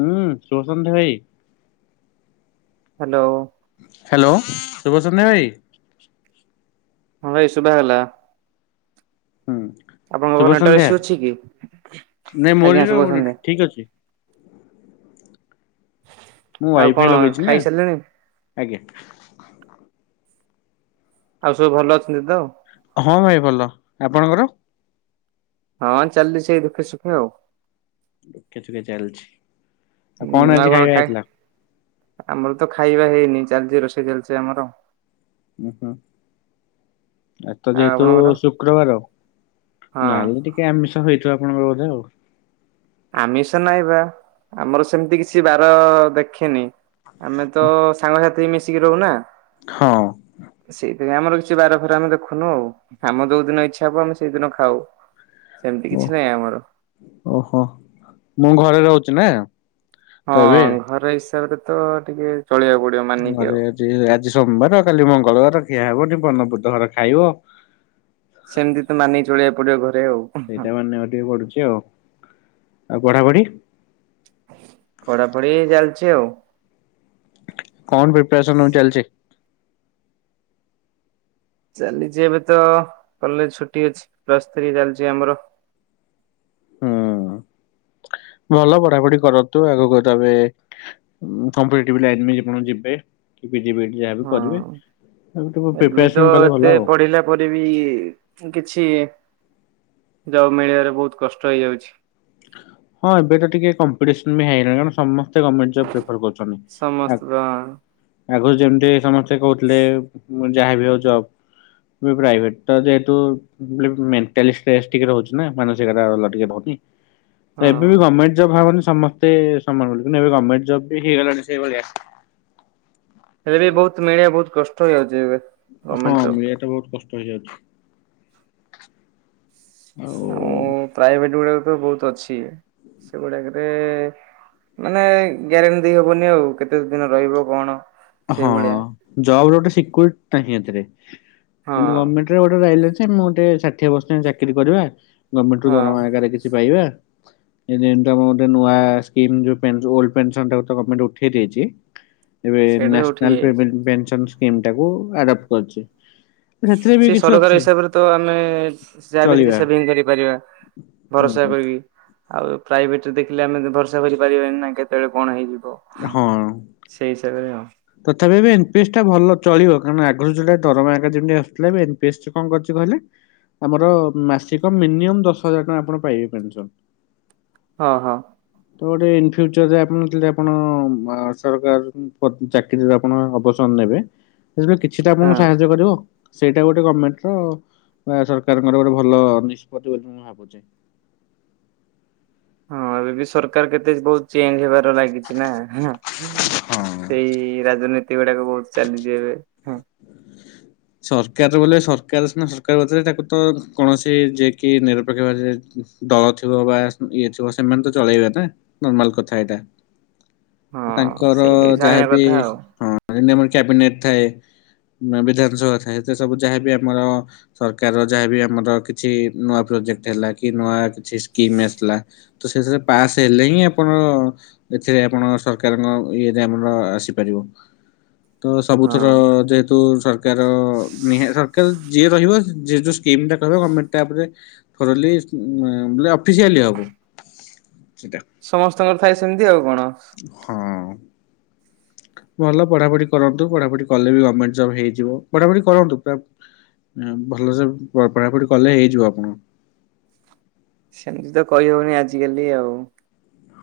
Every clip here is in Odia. ହୁଁ ସୁଭସନ୍ତ ଭାଇ ହ୍ୟାଲୋ ହ୍ୟାଲୋ ଶୁଭଚନ୍ଦ୍ର ଭାଇ ହଁ ଭାଇ ଶୁଭା ହେଲା ହୁଁ ଆପଣଙ୍କ ପାଖରେ ଶୁଭ ନେଟୱର୍କ ସନ୍ଧ୍ୟା ଇଷୁ ଅଛି କି ନାଇଁ ମୋରି ଆଜ୍ଞା ଶୁଭ ରହୁନି ସନ୍ଧ୍ୟା ଠିକ ଅଛି। ମୁଁ ଆଉ କଣ ୱାଇଫାଇ ଲଗେଇଛି ନା ଖାଇସାରିଲେଣି ଆଜ୍ଞା ଆଉ ସବୁ ଭଲ ଅଛନ୍ତି ତ ହଁ ଭାଇ ଭଲ ଆପଣଙ୍କର? ହଁ ଚାଲିଛି ସେଇ ଦୁଃଖେ ସୁଖେ ଆଉ ଦୁଃଖେ ସୁଖେ ଚାଲିଛି ହୁଁ ଆଜି ଆଉ କଣ ଖାଇବା ଖାଇ ହେଇଥିଲା? ଆମର ତ ଖାଇବା ହେଇନି ଚାଲିଛି ରୋଷେଇ ଚାଲିଛି ଆମର ଓୁ ହଁ ଏ ତ ଯେହେତୁ ଆପଣଙ୍କର? ଶୁକ୍ରବାର ହଁ ନହେଲେ ଟିକେ ଆମିଷ ହେଇଥିବ ଆପଣଙ୍କର ବୋଧେ ଆଉ ଆମିଷ ନାଇଁ ବା ଆମର ସେମିତି କିଛି ବାର ଦେଖେନି ଆମେ ତ ସାଙ୍ଗସାଥି ବି ମିଶିକି ରହୁନା ହଁ ସେଇଥିପାଇଁ ଆମର କିଛି ବାର ଫାର ଆମେ ଦେଖୁନୁ ଆଉ ଆମ ଯୋଉ ଦିନ ଇଛା ଇଛା ହବ ଆମେ ସେଇଦିନ ଖାଉ ସେମିତି ଓ କିଛି ନାହିଁ ଆମର ଓହୋ ମୁଁ ଘରେ ରହୁଛି ନା ତ ହଁ ଏବେ ଘର ହିସାବରେ ତ ଟିକେ ଚଳେଇକୁ ପଡିବ ମାନିକି ଘରେ ଆଉ ଆଜି ସୋମବାର କାଲି ମଙ୍ଗଳବାର ଖିଆ ହେବନି ବନ ବୁଧବାର ଘରେ ଖାଇବ ସେମିତି ତ ମାନିକି ଚଳିବାକୁ ପଡିବ ଘରେ ଆଉ ସେଇଟା ମାନିବାକୁ ଟିକେ ପଡୁଛି ଆଉ ଆଉ ପଢାପଢି ପଢାପଢି ଚାଲିଛି ଆଉ କଣ ପ୍ରିପାରେସନ ହ ଚାଲିଛି ଚାଲିଛି ଏବେ ତ କଲେଜ ଛୁଟି ଅଛି ପ୍ଲସ୍ ଥ୍ରୀ ଚାଲିଛି ଆମର ହୁଁ। ଭଲ ପଢାପଢି କରନ୍ତୁ ଆଗକୁ ତମେ କମ୍ପେଟିଟିଭ୍ ଲାଇନ୍ ରେ ଯେ ପଣ ଯିବେ ପିଜି ବି ଡି ଯାହାବି ହଁ କରିବେ ତାକୁ ଏବେ ବି ପ୍ରିପାରେସନ ତ କଲେ ଭଲ ଏତେ ଆଉ। ପଢିଲା ପରେ ବି କିଛି ଜବ୍ ମିଳିବାରେ ବହୁତ କଷ୍ଟ ହେଇଯାଉଛି। ହଁ ଏବେ ତ ଟିକେ କମ୍ପିଟିସନ ବି ହେଇଲାଣି କାରଣ ସମସ୍ତେ ଗଭର୍ଣମେଣ୍ଟ ଜବ ପ୍ରିଫର କରୁଛନ୍ତି ସମସ୍ତ ଆଗରୁ ଯେମତି ସମସ୍ତେ କହୁଥିଲେ ମୁଁ ଯାହାବି ହଉ ଜବ ବି ପ୍ରାଇଭେଟ ତ ଯେହେତୁ ମେଣ୍ଟାଲି୍ ଷ୍ଟ୍ରେସ୍ ଟିକେ ରହୁଛି ନା ମାନସିକତା ଭଲ ଟିକେ ରହୁନି। ତ ଏବେ ବି ହଁ ଗଭର୍ଣ୍ଣମେଣ୍ଟ ଜବ ହବନି ସମସ୍ତେ ସମାନ ବୋଲି କିନ୍ତୁ ଏବେ ଗଭର୍ଣମେଣ୍ଟ ଜବ ବି ହେଇଗଲାଣି ସେଇଭଳିଆ। ହେଲେ ବି ବହୁତ ମିଳିବା ବହୁତ କଷ୍ଟ ହେଇଯାଉଛି ଏବେ। ହଁ ଗଭର୍ଣ୍ଣମେଣ୍ଟ ଜବ୍ ମିଲିବାଟା ବହୁତ କଷ୍ଟ ହେଇଯାଉଛି ଆଉ। ଆଉ ପ୍ରାଇଭେଟ ଗୁଡାକ ତ ବହୁତ ଅଛି ସେଗୁଡାକରେ ମାନେ ଗ୍ୟାରେଣ୍ଟି ଦେଇ ହବନି ଆଉ କେତେ ଦିନ ରହିବ କଣ ସେଇ ଭଳିଆ। ଜବ ଗୋଟେ ସିକୁରି ନାହିଁ ଏଥିରେ ହଁ କିନ୍ତୁ ଗଭରମେଣ୍ଟ ରେ ଗଟେ ରାଇଲ ଅଛି। ସେ ମୁଁ ଗେ ଷାଠିଏ ବର୍ଷ ଚାକିରି କରିବା ଗଭର୍ଣ୍ଣମେଣ୍ଟ ରୁ ହଁ ଦରମା ଆଗରେ କିଛି ପାଇବା। ଯେ ଆ ଗୋଟେ ନୂଆ ସ୍କିମ ହୋଲ ପେନସନ ଟା କୁ ଗଣମେଣ୍ଟ ଉଠେଇ ଦେଇଛି। ଏବେ ସେଇଟା ସବୁ ଠିକ୍ ନ୍ୟାସନାଲ ଯାଇଛି। ପେଭେଣ୍ଟ ପେନସନ ସ୍କିମ ଟାକୁ ଆଡପ୍ଟ କରିଛି। ସେଥିରେ ବି ସେ କିଛି ସରକାର ଅଛି ହିସାବରେ ତ ଆମେ ଯାହା ବି କିଛି ଚଳିବା ସେଭିଙ୍ଗ କରିପାରିବା। ହୁଁ ଭରସା ହୁଁ। କରିବି। ଆଉ ପ୍ରାଇଭେଟ ରେ ଦେଖିଲେ ଆମେ ଭରସା କରିପାରିବାନି ନା କେତେବେଳେ କଣ ହେଇଯିବ। ହଁ। ସେଇ ହିସାବରେ ଆ ତଥାପି ଏବେ ଏନ୍ ପି ଏସ୍ ଟା ଭଲ ଚଳିବ କାରଣ ଆଗରୁ ଦରମା ଯେମ ଆସଥିଲା ଏବେ ଏମ ପି ଏସ୍ କଣ କରିଛି କହିଲେ ଆମର ମାସିକ ମିନିମମ୍ ଦଶ ହଜାର ଟଙ୍କା ଆପଣ ପାଇବେ ପେନସନ। ହଁ ହଁ। ତ ଗୋଟେ ଇନ ଫ୍ୟୁଚର ଯେ ଆପଣ ଆପଣ ସରକାର ଚାକିରିରେ ଆପଣ ଅବସର ନେବେ ସେଥିରୁ କିଛିଟା ଆପଣଙ୍କୁ ହଁ ସାହାଯ୍ୟ କରିବ। ସେଇଟା ଗୋଟେ ଗଭର୍ଣ୍ଣମେଣ୍ଟ ର ବା ସରକାରଙ୍କର ଗୋଟେ ଭଲ ନିଷ୍ପତ୍ତି ବୋଲି ମୁଁ ଭାବୁଛି। ହଁ ଏବେ ବି ସରକାର କେତେ ବହୁତ ଚେଞ୍ଜ ହେବାର ତ ଲାଗିଛି ନା ହଁ। ସେଇ ରାଜନୀତି ଗୁଡାକ ବହୁତ ଚାଲିଛି ଏବେ। ସରକାର ବୋଲେ ସରକାର ସରକାର ଭରେ ତାକୁ ତ କୌଣସି ଯିଏ କି ନିରପେକ୍ଷ ଭାବରେ ଦଳ ଥିବ ବା ଇଏ ଥିବ ସେମାନେ ତ ଚଳେଇବେ ନା ନର୍ମାଲ କଥା ଏଇଟା। ହଁ ତାଙ୍କର ସେଇଟା ବି ଜାଣିବା ଯାହାବି କଥା ଆଉ ହଁ ଯେମତି ଆମର କ୍ୟାବିନେଟ ଥାଏ ବିଧାନସଭା ଥାଏ ସେ ସବୁ ଯାହାବି ଆମର ସରକାର ଯାହାବି ଆମର କିଛି ନୂଆ ପ୍ରୋଜେକ୍ଟ ହେଲା କି ନୂଆ କିଛି ସ୍କିମ ଆସିଲା ତ ସେଥିରେ ପାସ ହେଲେ ହିଁ ଆପଣ ଏଥିରେ ଆପଣ ସରକାରଙ୍କ ଇଏ ରେ ଆମର ଆସିପାରିବ। ତ ସବୁଥର ହଁ ଯେହେତୁ ସର ତ ନିହା ସରକାର ଯିଏ ରହିବ ଯେ ଯେଉଁ ସ୍କିମ୍ଟା କହିବ ଗଭର୍ଣ୍ଣମେଣ୍ଟ ତାପରେ ଥରୋଲି ବ ଅଫିସିଆଲି ହବ ସେଟା। ସମସ୍ତଙ୍କର ଥାଏ ସେମିତି ଆଉ କଣ। ହଁ। ଭଲ ପଢାପଢି କରନ୍ତୁ ପଢାପଢି କଲେ ବି ଗଭର୍ଣ୍ଣମେଣ୍ଟ ଜବ୍ ହେଇଯିବ ପଢାପଢି କରନ୍ତୁ। ଭଲସେ ପଢ଼ାପଢ଼ି କଲେ ହେଇଯିବ ଆପଣ ସେମିତି ତ କହିହଉନି ଆଜିିକାଲି ଆଉ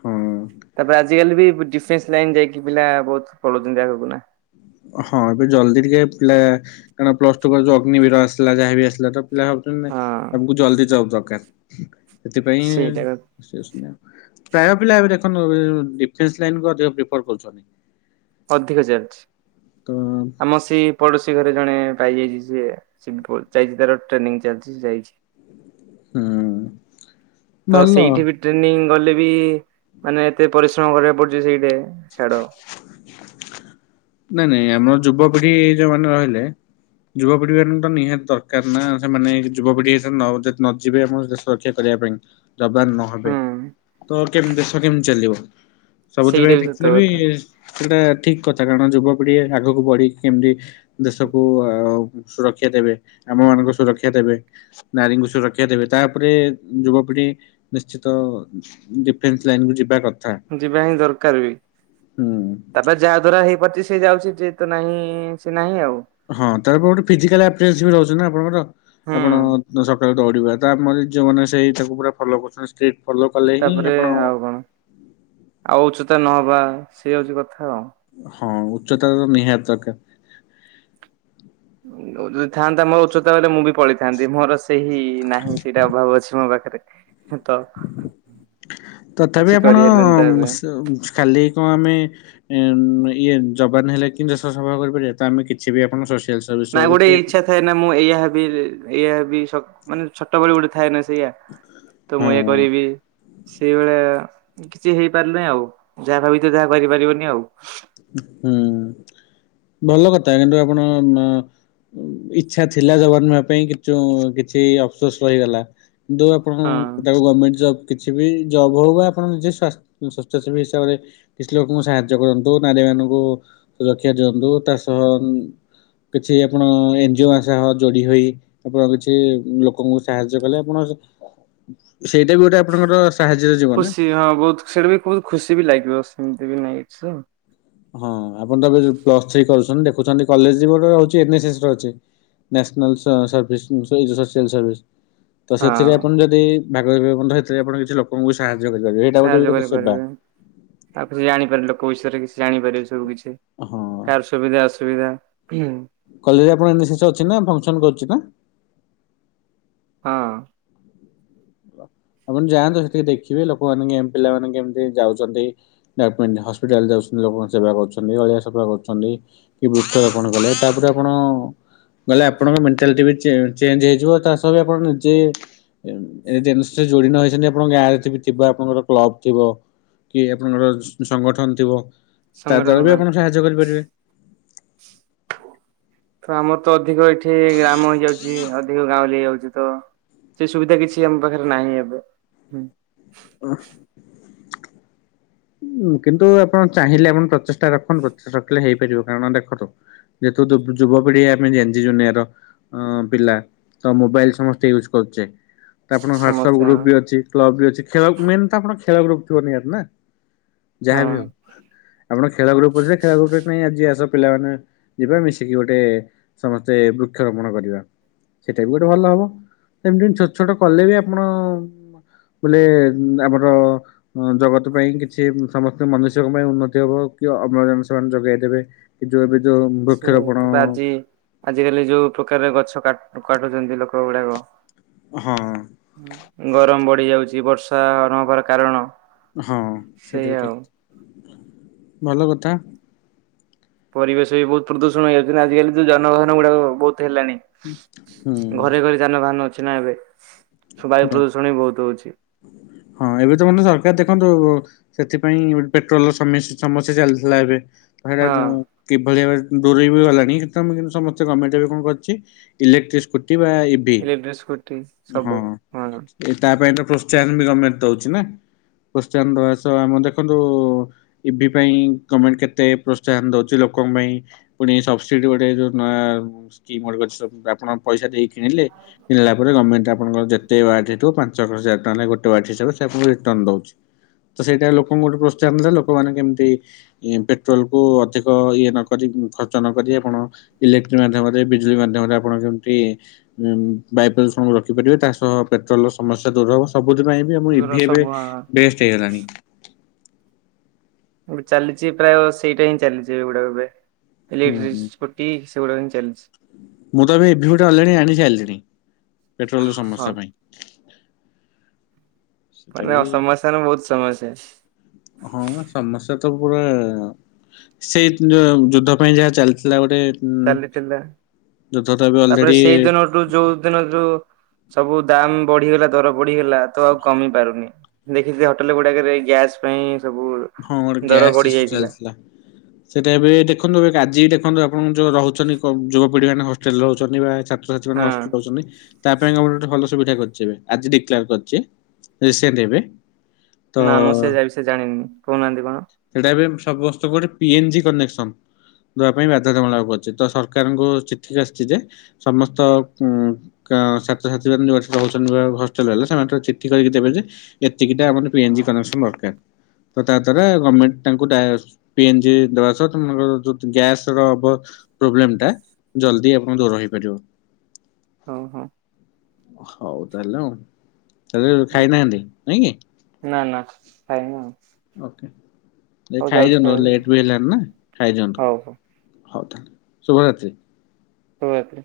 ହଁ ଆଜିକାଲି ବି ଡିଫେନ୍ସ ଲାଇନ ଯାଇକି ପିଲା ବହୁତ ପଳଉଛନ୍ତି ଆଗକୁ ନା। ହଁ ଏବେ ଜଲ୍ଦି ଟିକେ ପା କ ପ୍ଲସ୍ ଟୁ ଯଉ ଅଗ୍ନିବିର ଆସିଲା ଯାହାବି ଆସିଲା ତ ପିଲା ଭାବଛନ୍ତି ହଁ। ନାଇ ଆମକୁ ଜଲଦି ଯାଉ ଦରକାର ସେଇଟା ସେଥିପାଇଁ ପ୍ରାୟ ପିଲା ଏବେ ଦେଖନ୍ତୁ ଡିଫେନ୍ସ ଲାଇନକୁ ଅଧିକ ପ୍ରିଫର କରୁଛନ୍ତି। ଅଧିକ ଚାଲିଛି ତ ଆମ ସେ ପଡଶୀ ଘରେ ଜଣେ ପାଇଯାଇଛି ସି ଯାଇ ତାର ଟ୍ରେନିଂ ଚାଲିଛି ଯାଇଛି। ହୁଁ ତ ଭଲ ସେଇଠି ବି ଟ୍ରେନିଂ ଗଲେ ବି ମାନେ ଏତେ ପରିଶ୍ରମ କରିବାକୁ ପଡୁଛି ସେଇଟେ ଛାଡ। ନାଇଁ ନାଇଁ ଆମର ଯୁବପିଢି ଯୋଉମାନେ ରହିଲେ ଯୁବପିଢି ମାନଙ୍କ ତ ନିହାତି ଦରକାର ନା ସେମାନେ ଯୁବପିଢି ନ ଯିବେ ଆମ ଦେଶ। ସୁରକ୍ଷା କରିବା ପାଇଁ ଯବାନ ନହବେ ହୁଁ ତ କେମ ଦେଶ କେମିତି ଚାଲିବ ସେଇଟା ସବୁଥିପାଇ ସତ ଦେଖିଲେ ବି କଥା। ସେଟା ଠିକ କଥା କାରଣ ଯୁବପିଢି ଆଗକୁ ବଢିକି କେମିତି ଦେଶକୁ ଅ ସୁରକ୍ଷା ଦେବେ ଆମ ମାନଙ୍କୁ ସୁରକ୍ଷା ଦେବେ। ନାରୀଙ୍କୁ ସୁରକ୍ଷା ଦେବେ ତାପରେ ଯୁବପିଢି ନିଶ୍ଚିତ ଡିଫେନ୍ସ ଲାଇନ କୁ ଯିବା କଥା। ଯିବା ହିଁ ଦରକାର ବି। ହୁଁ। ତାପରେ ଯାହା ଦ୍ଵାରା ହେଇପାରୁଚି ସେ ଯାଉଚି ଯିଏ ତ ନାହିଁ ସେ ନାହିଁ ଆଉ। ହଁ ତା ପ ଗୋଟେ ଫିଜିକଲ ଅପ୍ରେନ୍ସିଭ ରହୁଚିନା ଆପଣଙ୍କର ହୁଁ ଆପଣ ତ ସକାଳୁ ଦୌଡିବା ଟା ଆମର ଯିଉମାନେ ସେଇ ତାକୁ ପୁରା ଫଲୋ କରୁଚନ୍ତି ଷ୍ଟ୍ରିଟ ଫଲୋ କଲେ ହିଁ ତାପରେ ଆପଣ ଆଉ କଣ ଆଉ ଉଚ୍ଚତା ନହବା ସେଇ ହଉଚି କଥା ଆଉ। ହଁ ଉଚ୍ଚତା ତ ନିହାତି ଦରକାର। ଅ ଉ ଯଦି ଥାନ୍ତା ମୋର ଉଚ୍ଚତା ହେଲେ ମୁଁ ବି ପଳେଇଥାନ୍ତି ମୋର ସେ ସେହି ନାହିଁ ସେଇଟା ଅଭାବ ଅଛି ମୋ ପାଖରେ। ତ ତଥାପି କିଛି ଆପଣ କରିହେଲାନି ତା ପାଇଁ। ସ ଖାଲି କଣ ଆମେ ଉଁ ଇଏ ଯବାନ ହେଲେ କିମତି ଦେଶ ସେବା କରିପାରିବିବା ତ ଆମେ କିଛି ବି ଆପଣ ଶ ନାଇ ଗୋଟେ ଇଚ୍ଛା ଥାଏ ନା ମୁଁ ଏଇଆହେବି ଏଇଆହେବି ସ ମାନେ ଛୋଟବେଳେ ଗୋଟେ ଥାଏ ନା ସେଇଆ।। ତ ହଁ ମୁଁ ଇଇଆ କରିବି। ସେଇଭଳିଆ କିଛି ହେଇପାରୁ ନାହିଁ ଆଉ ଯାହା ଭାବିଥିବ ଯାହା କରିପାରିବନି ଆଉ। ହୁଁ ଭଲ କଥା କିନ୍ତୁ ଆପଣ ନ ଇଚ୍ଛା ଥିଲା ଯବାନ ହେବା ପାଇଁ କିନ୍ତୁ କିଛି ଅପସୋସ ରହିଗଲା କିନ୍ତୁ ଆପଣ ହଁ। ତାକୁ ଗମେଣ୍ଟ ଜବ୍ କିଛି ବି ଜବ୍ ହଉ ବା ଆପଣ ନିଜେସ୍ ସ୍ୱ ସ୍ଵଚ୍ଛସେବୀ ହିସାବରେ କିଛି ଲୋକଙ୍କୁ ସାହାଯ୍ୟ କରନ୍ତୁ। ଯୋଉ ନାରୀ ମାନଙ୍କୁ ସୁରକ୍ଷା ଦିଅନ୍ତୁ ତା ସହ କିଛି ଆପଣ ଏନ ଜି ଓ ଙ୍କ ସହ ଯୋଡ଼ି ହୋଇ ଆପଣ କିଛି ଲୋକଙ୍କୁ ସାହାଯ୍ୟ କଲେ ଆପଣ ସେଇଟା ବି ଗୋଟେ ଆ ଖୁସି ହଁ ବହୁତ ସେଟା ବି ବହୁ ଖୁସି ବି ଲାଗିବ ସେମିତି ବି ନାଇଁ ଏକସ୍। ହଁ ଆପଣ ତ ଏବେ ଯୋଉ ପ୍ଲସ ଥ୍ରୀ କରୁଚନ୍ତି ଦେଖୁଚନ୍ତି କଲେଜ ରେ ବି ଗୋଟେ ରହୁଚି ଏନ୍ ଏସ ଏସ ର ଅଛି। National of service so social service. ତ ସେଥିରେ ଆପଣ ଯଦି ଭାଗ ହେବେ ବନ୍ଧ ହେଥିରେ ଆପଣ କିଛି ଲୋକ ଲୋକଙ୍କୁ ସାହାଯ୍ୟ କରିପାରିବେ ଏଇଟା ଗୋଟେ ସାହାଯ୍ୟ ବି ଗୋଟେ ସେବା। କରିପାରିବେ ଆଉ କିଛି ଜାଣିପାରି ଲୋକ ବିଷୟରେ କିଛି ଜାଣିପାରିବେ ସବୁ କିଛି ହଁ କାହାର ସୁବିଧା ଅଶ୍ ସୁବିଧା। କଲେଜ୍ ରେ ଆପଣ ଏନ୍ ଏସ ସେ ଅଛି ନା ଫଙ୍କସନ୍ କରୁଛି ନା ହଁ। ଆପଣ ଯାଆନ୍ତୁ ସେଠିକି ଦେଖିବେ ଲୋକମାନେ କେମ୍ ପିଲା ମାନେ କେମିତି ଯାଉଚନ୍ତି। ଡାକୁ ମେ ହସ୍ପିଟାଲ ଯାଉଚନ୍ତି ଲୋକଙ୍କ ସେବା କରୁଚନ୍ତି ଅଳିଆ ସଫା କରୁଚନ୍ତି। କି ବୃକ୍ଷ ରୋପଣ କଲେ ତାପରେ ଆପଣ ଗଲେ ଆପଣଙ୍କ ମେଣ୍ଟାଲିଟି ବି ଚେ ଚେଞ୍ଜ ହେଇଯିବ ତା ସହ ବି ଆପଣ ନିଜେ ଏଜେନସ୍ ସେ ଯୋଡି ନ ହେଇଚନ୍ତି ଆପଣଙ୍କ ଗାଁରେ ଥି ଥିବ ଆପଙ୍କର କ୍ଲବ ଥିବ। କି ଆପଣଙ୍କର ସ ସଂଗଠନ ଥିବ ତା ସଂଗଠନ ଦ୍ଵାରା ବି ପାଇଁ ଆପଣ ସାହାଯ୍ୟ କରିପାରିବେ। ତ ଆମର ତ ଅଧିକ ଏଠି ଗ୍ରାମ ହେଇଯାଉଚି ଅଧିକ ଗାଁଉଁଲି ହେଇଯାଉଚି ତ ସେ ସୁବିଧା କିଛି ଆମ ପାଖରେ ନାହିଁ ଏବେ ହୁଁ। [inaudible] କିନ୍ତୁ ଆପଣ ଚାହିଁଲେ ଆପଣ ପ୍ରଚେଷ୍ଟା ରଖନ୍ତୁ ପ୍ରଚେଷ୍ଟା ରଖିଲେ ହେଇପାରିବ କାରଣ ଦେଖନ୍ତୁ ଯେହତୁ ଯୁ ଯୁବପିଢି ଆମେ ଜେନ୍ ଜି ଦୁନିଆର। ଅ ପିଲା ତ ମୋବାଇଲ ସମସ୍ତେ ୟୁଜ୍ କରୁଚେ। ତ ଆପଣ ହ୍ୱାଟସଆପ ସମସ୍ତେ ଗ୍ରୁପ ବି ଅଛି କ୍ଳବ ଅଛି ଖେଳ ମେନ ତ ଆପଣଙ୍କ ଖେଳ ଗ୍ରୁପ ଥିବ ନିହାତି ନା। ହଁ ଯାହାବି ହଉ ଆପଣ ଖେଳ ଗ୍ରୁପରେ ସେ ଖେଳ ଗ୍ରୁପ ପାଇଁ ଆଜି ଆସ ପିଲାମାନେେ ଯିବେ ମିଶିକି ଗୋଟେ ସମସ୍ତେ ବୃକ୍ଷରୋପଣ କରିବା। ସେଇଟା ବି ଗୋଟେ ଭଲ ହବ। ସେମିତି ଛୋଟ ଛୋଟ କଲେ ବି ଆପଣ ବୋଇଲେ ଆମର ଜଗତ ପାଇଁ କି କି ସମସ୍ତ ମନୁଷ୍ୟଙ୍କ ପାଇଁ ଉନ୍ନତି ହବ, କି ଅମ୍ଳଜାନ ସେମାନେ ଯୋଗାଇ ଦେବେ। ଯୋଉ ଏବେ ଯୋଉ ବୃକ୍ଷରୋପଣ ଆଜ କାଲି ଯୋଉ ପ୍ରକାରେ ଗଛ କାଟୁ କାଟୁଛନ୍ତି ଲୋକ ଗୁଡାକ। ହଁ। ଗରମ ବଢ଼ି ଯାଉଛି, ବର୍ଷା ନହବାର କାରଣ। ହଁ ସେଇଟା ସେଇଆ ବି ଆଉ ଠିକ୍। ଭଲ କଥା। ପରିବେଶ ବି ବହୁତ ପ୍ରଦୂଷଣ ହେଇଯାଉଛି ନା ଆଜିକାଲି ଯୋଉ ଯାନବାହନ ଗୁଡ଼ାକ ବହୁତ ହେଲାଣି। ହୁଁ। ଯାନବାହନ ଅଛି ନା ଏବେ ଶୋ ବାୟୁ ପ୍ରଦୂଷଣ ବି ବହୁତ ହଉଛି। ହଁ ଏବେ ତ ମାନେ ସରକାର ଦେଖନ୍ତୁ ସେଥିପାଇଁ ଗୋଟେ ପେଟ୍ରୋଲର ସମି ସମସ୍ୟା ଚାଲିଥିଲା ଏବେ। ହଁ [unintelligible] କିଭଳି ଭାବେ ଦୂରେଇ ବି ଗଲାଣି କିନ୍ତୁ ଆମେ କିନ୍ତୁ ସମସ୍ତେ ଗମେଣ୍ଟ ଏବେ କଣ କରିଛି ଇଲେକ୍ଟ୍ରିକ ସ୍କୁଟି ବା ଏଭ [unintelligible] ସ୍କୁଟି। ହଁ, ସବୁ ହଁ ଏ ତା ପାଇଁ ତ ପ୍ରୋତ୍ସାହନ ବି ଗମେଣ୍ଟ ଦଉଛି ନା। ପ୍ରୋତ୍ସାହନ ଦବା ସହ ଆମ ଦେଖନ୍ତୁ ଇଭି ପାଇଁ ଗମେଣ୍ଟ କେତେ ପ୍ରୋତ୍ସାହନ ଦଉଚି ଲୋକଙ୍କ ପାଇଁ ପୁଣି ସବସିଡି ଗୋଟେ ଯୋଉ ନୂଆ ସ୍କିମ୍ ଗୋଟେ ଅଛି ସବୁ ଆପଣ ପଇସା ଦେଇ କିଣିଲେ, କିଣିଲା ପରେ ଗମେଣ୍ଟ ଆପଣଙ୍କର ଯେତେ ବା [unintelligible] ପାଞ୍ଚ ହଜାର [unintelligible] ଗୋଟେ ଵାଟ୍ ହିସାବରେ ସେ ଆପଣଙ୍କୁ ଦଉଛି। ତ ସେଇଟା ଲୋକଙ୍କୁ ଗୋଟେ ପ୍ରୋତ୍ସାହନ ଦେଲେ, ଲୋକମାନେ କେମିତି ପେଟ୍ରୋଲ କୁ ଅଧିକ ଇଏ ନ କରି ଖର୍ଚ୍ଚ ନ କରି ଆପଣ ଇଲେକ୍ଟ୍ରିକ ମାଧ୍ୟମରେ ବିଜୁଳି ମାଧ୍ୟମରେ ଆପଣ କେମିତି ବାୟୁ ପ୍ରଦୂଷଣକୁ ରୋକିପାରିବେ ତା ସହ ପେଟ୍ରୋଲ ର ସମସ୍ୟା ଦୂର ହବ ସବୁଥି ପାଇଁ ବି ଆମ ଦୂର ଇଭି ଏବେ ସବୁ ହଁ। ବେଷ୍ଟ ହେଇଗଲାଣି। ଗୋଟେ ଚାଲିଛି ପ୍ରାୟ ସେଇଟା ହିଁ ଚାଲିଛି ଏଗୁଡା଼ ଏବେ ହୁଁ ଇଲେକ୍ଟ୍ରିକ୍ ହୁଁ ସ୍କୁ ଟି ସେଗୁଡ଼ା ଏଇନା ଚାଲିଛି। ମୁଁ ତ ଏବେ ଇଭ୍ୟୁ ଗୋଟେ ଆଲରେଡି ଆଣି ସାରିଲିଣି। ପେଟ୍ରୋଲ ର ହଁ ସମସ୍ୟା ପାଇଁ। ସେଟା ମାନେ ଅ ବି ସମସ୍ୟା ନା ବହୁତ ସମସ୍ୟା। ହଁ ମ ସମସ୍ୟା ତ ପୁରା ସେଇ ଯୁ-ଯୁଦ୍ଧ ପାଇଁ ଯାହା ଚାଲିଥିଲା ଗୋଟେ ହୁଁ ଚାଲିଥିଲା ଯୁଦ୍ଧ ତ ଏବେ ତାପରେ ଅଲରେଡି [unintelligible] ଯୋଉ ଦିନ ଯୋଉ ସବୁ ଦାମ ବଢ଼ିଗଲା, ଦର ବଢ଼ିଗଲା ତ ଆଉ କମି ପାରୁନି। ଦେଖିଥିବେ ହୋଟେଲ ଗୁଡ଼ାକ ରେ ଗ୍ୟାସ ପାଇଁ ସବୁ ହଁ ଗୋଟେ ଦର ଗ୍ୟାସ୍ ବଢି ଇସୁ ଯାଇଥିଲା ଚାଲିଥିଲା। ସେଇଟା ଏବେ ଦେଖନ୍ତୁ ଏ ଆଜି ବି ଦେଖନ୍ତୁ ଆପଣଙ୍କୁ ଯୋଉ ରହୁଛନ୍ତି ଯୁବ ପିଢ଼ି ମାନେ ହଷ୍ଟେଲରେ ରହୁଛନ୍ତି ବା ଛା ଛୁଆ ଯୋଉ ମାନେ ହଷ୍ଟେଲରେ ହଁ। ରହୁଛନ୍ତି ତା ପାଇଁ କା ଗୋଟେ ଗୋଟେ ଭଲ ଭଲ ସୁବିଧା କରିଛି ଏବେ। ଆଜି ଡିକ୍ଲାର କରିଛି, ରିସେଣ୍ଟ ଏବେ। ତ ନା ମୁଁ ସେ ଯାଇ ବିଷୟରେ ଜାଣିନି। କହୁନାହାନ୍ତି କଣ? ସେଇଟା ଏବେ ସମସ୍ତଙ୍କୁ ଗୋଟେ ପି ଏନ୍ ଜି କନେକ୍ସନ। ଦେବା ପାଇଁ ବାଧ୍ୟତାମୂଳକ କରିଛି। ତ ସରକାରଙ୍କୁ ଚିଠି ଆସିଛି ଯେ ସମସ୍ତ ଉ କା ଛାତ୍ର ଛାତ୍ରୀ ମାନେ ଯୋଉ ଅସିକି ରହୁଛନ୍ତି ଯୋଉ ହଷ୍ଟେଲରେ ହେଲେ ସେମାନେ ଟିକେ ଚିଠି କରିକି ଦେବେ ଯେ ଏତିକିଟା [unintelligible] ପି ଏନ୍ ଜି କନେକ୍ସନ୍ ଦରକାର। ତ ତା ଦ୍ଵାରା ଗମେଣ୍ଟ ତାଙ୍କୁ ଡ଼ା ପି ଏନ ଜି ଦବା ସହ ତୁମର ଯୋଉ ଗ୍ୟାସ ର ହବ ପ୍ରୋବଲେମ ଟା ଜଲଦି ଆପଣଙ୍କ ଦୂର ହେଇପାରିବ। ଓହୋଃ। ହଉ ତାହେଲେ ଆଉ ତାଲେ ଖାଇନାହାନ୍ତି ନାଇଁ କି ନା ନା ଖାଇନୁ ଆଉ। ଓକେ ନାଇ ହଉ ଖାଇ ଯାଉଛି ଦିଅନ୍ତୁ ଖାଇବାକୁ ଲେଟ୍ ବି ହେଲଣି ନା ଖାଇଦିଅନ୍ତୁ। ହଉ ହଉ ହଉ ତାହେଲେ ଶୁଭରାତ୍ରି। ଶୁଭରାତ୍ରି।